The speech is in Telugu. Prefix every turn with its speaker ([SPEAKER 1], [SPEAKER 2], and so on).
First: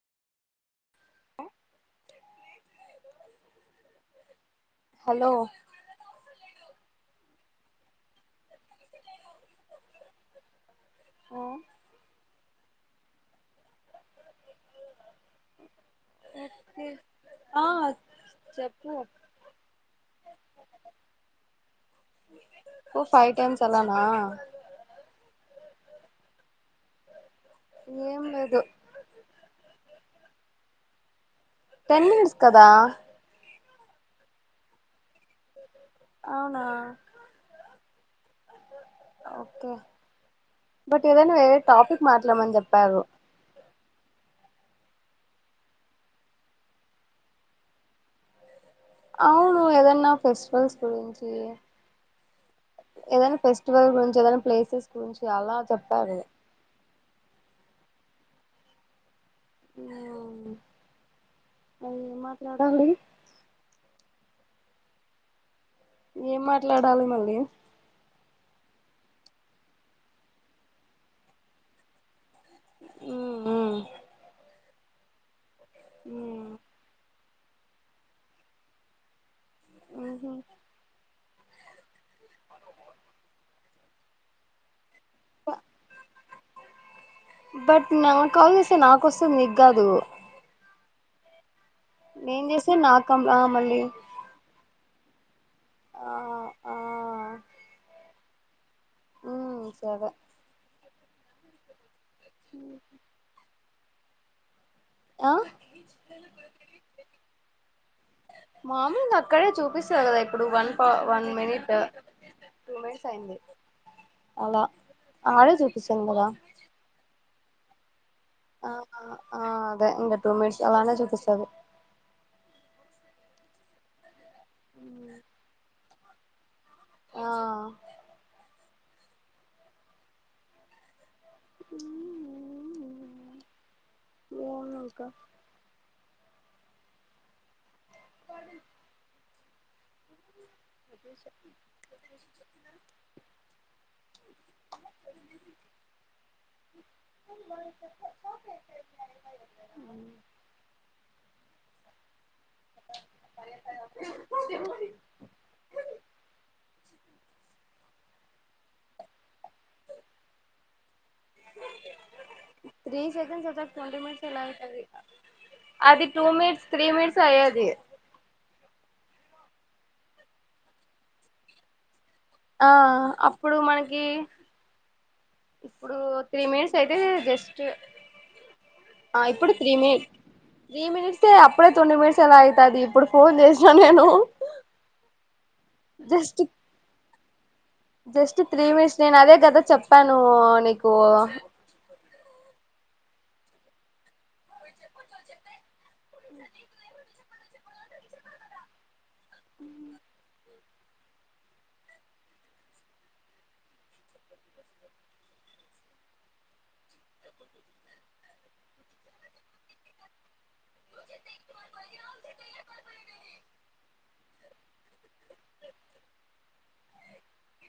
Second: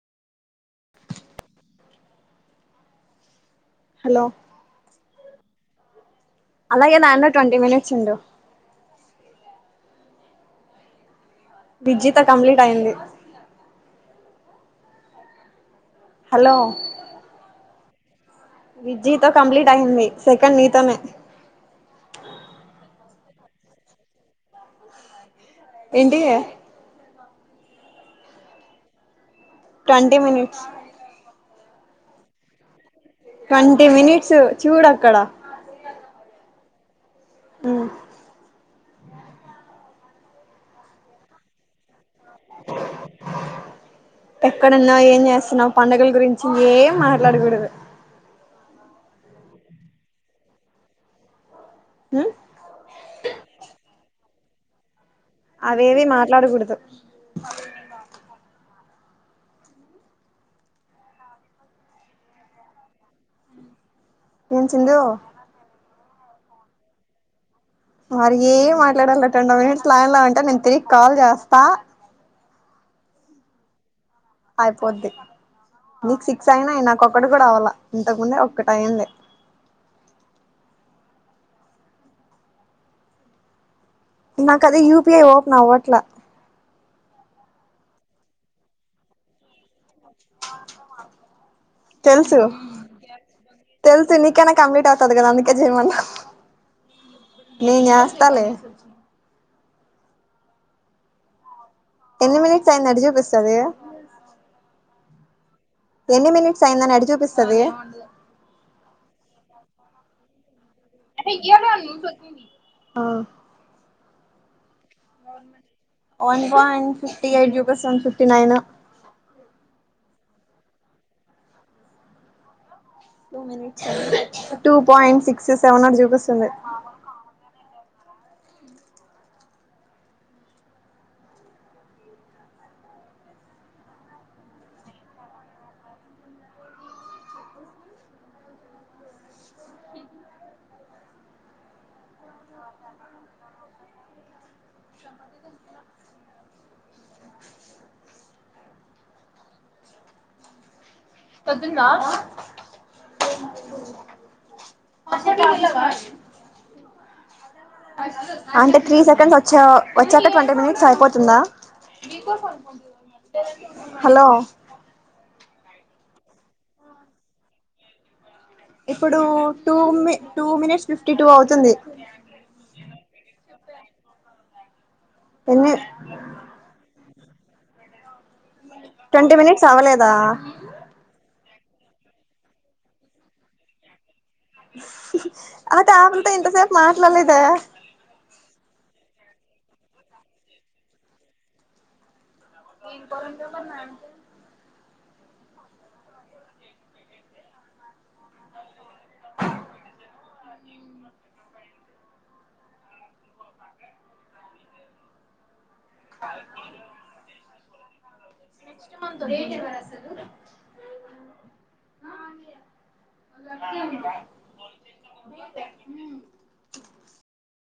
[SPEAKER 1] హలో
[SPEAKER 2] హలో
[SPEAKER 1] అలాగే దాట్లో ట్వంటీ మినిట్స్ ఉండు
[SPEAKER 2] ఆ
[SPEAKER 1] విజ్జితో కంప్లీట్ అయింది
[SPEAKER 2] అ
[SPEAKER 1] విజితో కంప్లీట్ అయింది సెకండ్ నీతోనే
[SPEAKER 2] ఓ ఫైవ్ టైమ్స్ అలానా
[SPEAKER 1] ఏంటి
[SPEAKER 2] ఏం లేదు
[SPEAKER 1] ట్వంటీ మనిట్స్
[SPEAKER 2] టెన్ మనిట్స్ కదా
[SPEAKER 1] ట్వంటీ మినిట్స్ చూడు అక్కడ
[SPEAKER 2] అవునా
[SPEAKER 1] మ్
[SPEAKER 2] ఓకే బట్ ఏదైనా వేరే టాపిక్ మాట్లామ్మని చెప్పారు
[SPEAKER 1] ఎక్కడున్నావు ఏం చేస్తున్నావ్ పండుగల గురించి ఏం మాట్లాడకూడదు
[SPEAKER 2] అవును ఏదన్నా ఫెస్టివల్స్ గురించి
[SPEAKER 1] ఉమ్
[SPEAKER 2] ఏదనా ఫెస్టివల్ గుం జదనా ప్లేసెస్ గురించి అలా
[SPEAKER 1] అవేవి
[SPEAKER 2] చెప్పారు
[SPEAKER 1] మాట్లాడకూడదు
[SPEAKER 2] అ మరి మాట్లాడాలి
[SPEAKER 1] ఏం చిందు
[SPEAKER 2] ఏం మాట్లాడాలి మళ్ళీ
[SPEAKER 1] మరి ఏం మాట్లాడాలిట్వంటవ్ మినిట్స్ లైన్ లా ఉంటే నేను తిరిగి కాల్ చేస్తా
[SPEAKER 2] హు హుమ్
[SPEAKER 1] అయిపోద్ది నీకు సిక్స్ అయినయి నా ఒక్కటి కూడా అవ్వాల ఇంతకుముందే ఒక్కటి అయింది
[SPEAKER 2] ఆ హ
[SPEAKER 1] నా కదే యుప్ పీఐ
[SPEAKER 2] సో
[SPEAKER 1] ఓపెన్ అవ్వట్ల
[SPEAKER 2] బట్ నా కాల్ చేస్తే నాకు వస్తది నీగ్గాదు
[SPEAKER 1] తెలుసు
[SPEAKER 2] నేను చేస్తే నాకు కం ఆ మళ్ళీ
[SPEAKER 1] తెలుసు ఇందుకేనా కమీట్ స్ తది కదా అందు కే చెయ్ మన్నా
[SPEAKER 2] ఆ ఆ
[SPEAKER 1] త్తాలే
[SPEAKER 2] ఉమ్ సరే
[SPEAKER 1] ఎన్ని మినిట్స్ అయ్యింద్ ఎట్ట చూపిస్తది
[SPEAKER 2] ఆ
[SPEAKER 1] ఎన్ని మినిట్స్ అయిందని ఎట్ట చూపిస్తుది
[SPEAKER 2] మామూలుగా అక్కడే [unintelligible] కదా ఇప్పుడు వన్ పే వన్ మనిట్ టూ
[SPEAKER 1] ఆ
[SPEAKER 2] మినిట్స్ అయింది అలా ఆడే చూపిస్తుంది కదా
[SPEAKER 1] వన్ పాయింట్ ఫిఫ్టి ఎయిట్ చూ [unintelligible]
[SPEAKER 2] ఆ ఆ అదే ఇంక టూ మిట్స్ అలానే చూపిస్తాది
[SPEAKER 1] two minutes [unintelligible] two point six seven [inaudible] పిస్తుంది
[SPEAKER 2] ఆ మవునంకా అ ప్రదేశ ప్రదేశ అంగా
[SPEAKER 1] పొద్దున్ దా అంటే త్రీ సెకండ్స్ వచ్ చ్చో వచ్చాక ట్వంటీ మినిట్స్ సైపో తుందా
[SPEAKER 2] త్రీ సెకండ్స్ వచ్చాక ట్వంటీ
[SPEAKER 1] హలో
[SPEAKER 2] మినిట్స్ ఎలా అయితది అది టూ మినిట్స్ త్రీ మినిట్స్ అయ్యేది
[SPEAKER 1] ఇప్పుడు టూ మి టూ మినిట్స్ ఫిఫ్టీ టూ అవుతుంది
[SPEAKER 2] ఆ అప్పుడు మనకి
[SPEAKER 1] ఎన్ని
[SPEAKER 2] ఇప్పుడు త్రీ మినిట్స్ అయితే జస్ట్ ఆ
[SPEAKER 1] ట్వంటీ
[SPEAKER 2] ఇప్పుడు
[SPEAKER 1] మినిట్స్
[SPEAKER 2] త్రీ మి
[SPEAKER 1] అవ్వలేదా
[SPEAKER 2] త్రీ మినిట్స్ ప్పుడే ట్వంటీ మినిట్స్ ఎలా ఐతాది ఇప్పుడు ఫోన్ చేసినా నేను
[SPEAKER 1] అయితే ఆమింత్తె
[SPEAKER 2] జస్ట్
[SPEAKER 1] ఇంతసేపు మా ట్లా లేదా
[SPEAKER 2] జస్ట్ త్రీ మినిట్స్ నేను అదే కదా చెప్పాను నీకు
[SPEAKER 1] [unintelligible] నెక్ట్ మంత్ [unintelligible] అసలు [unintelligible]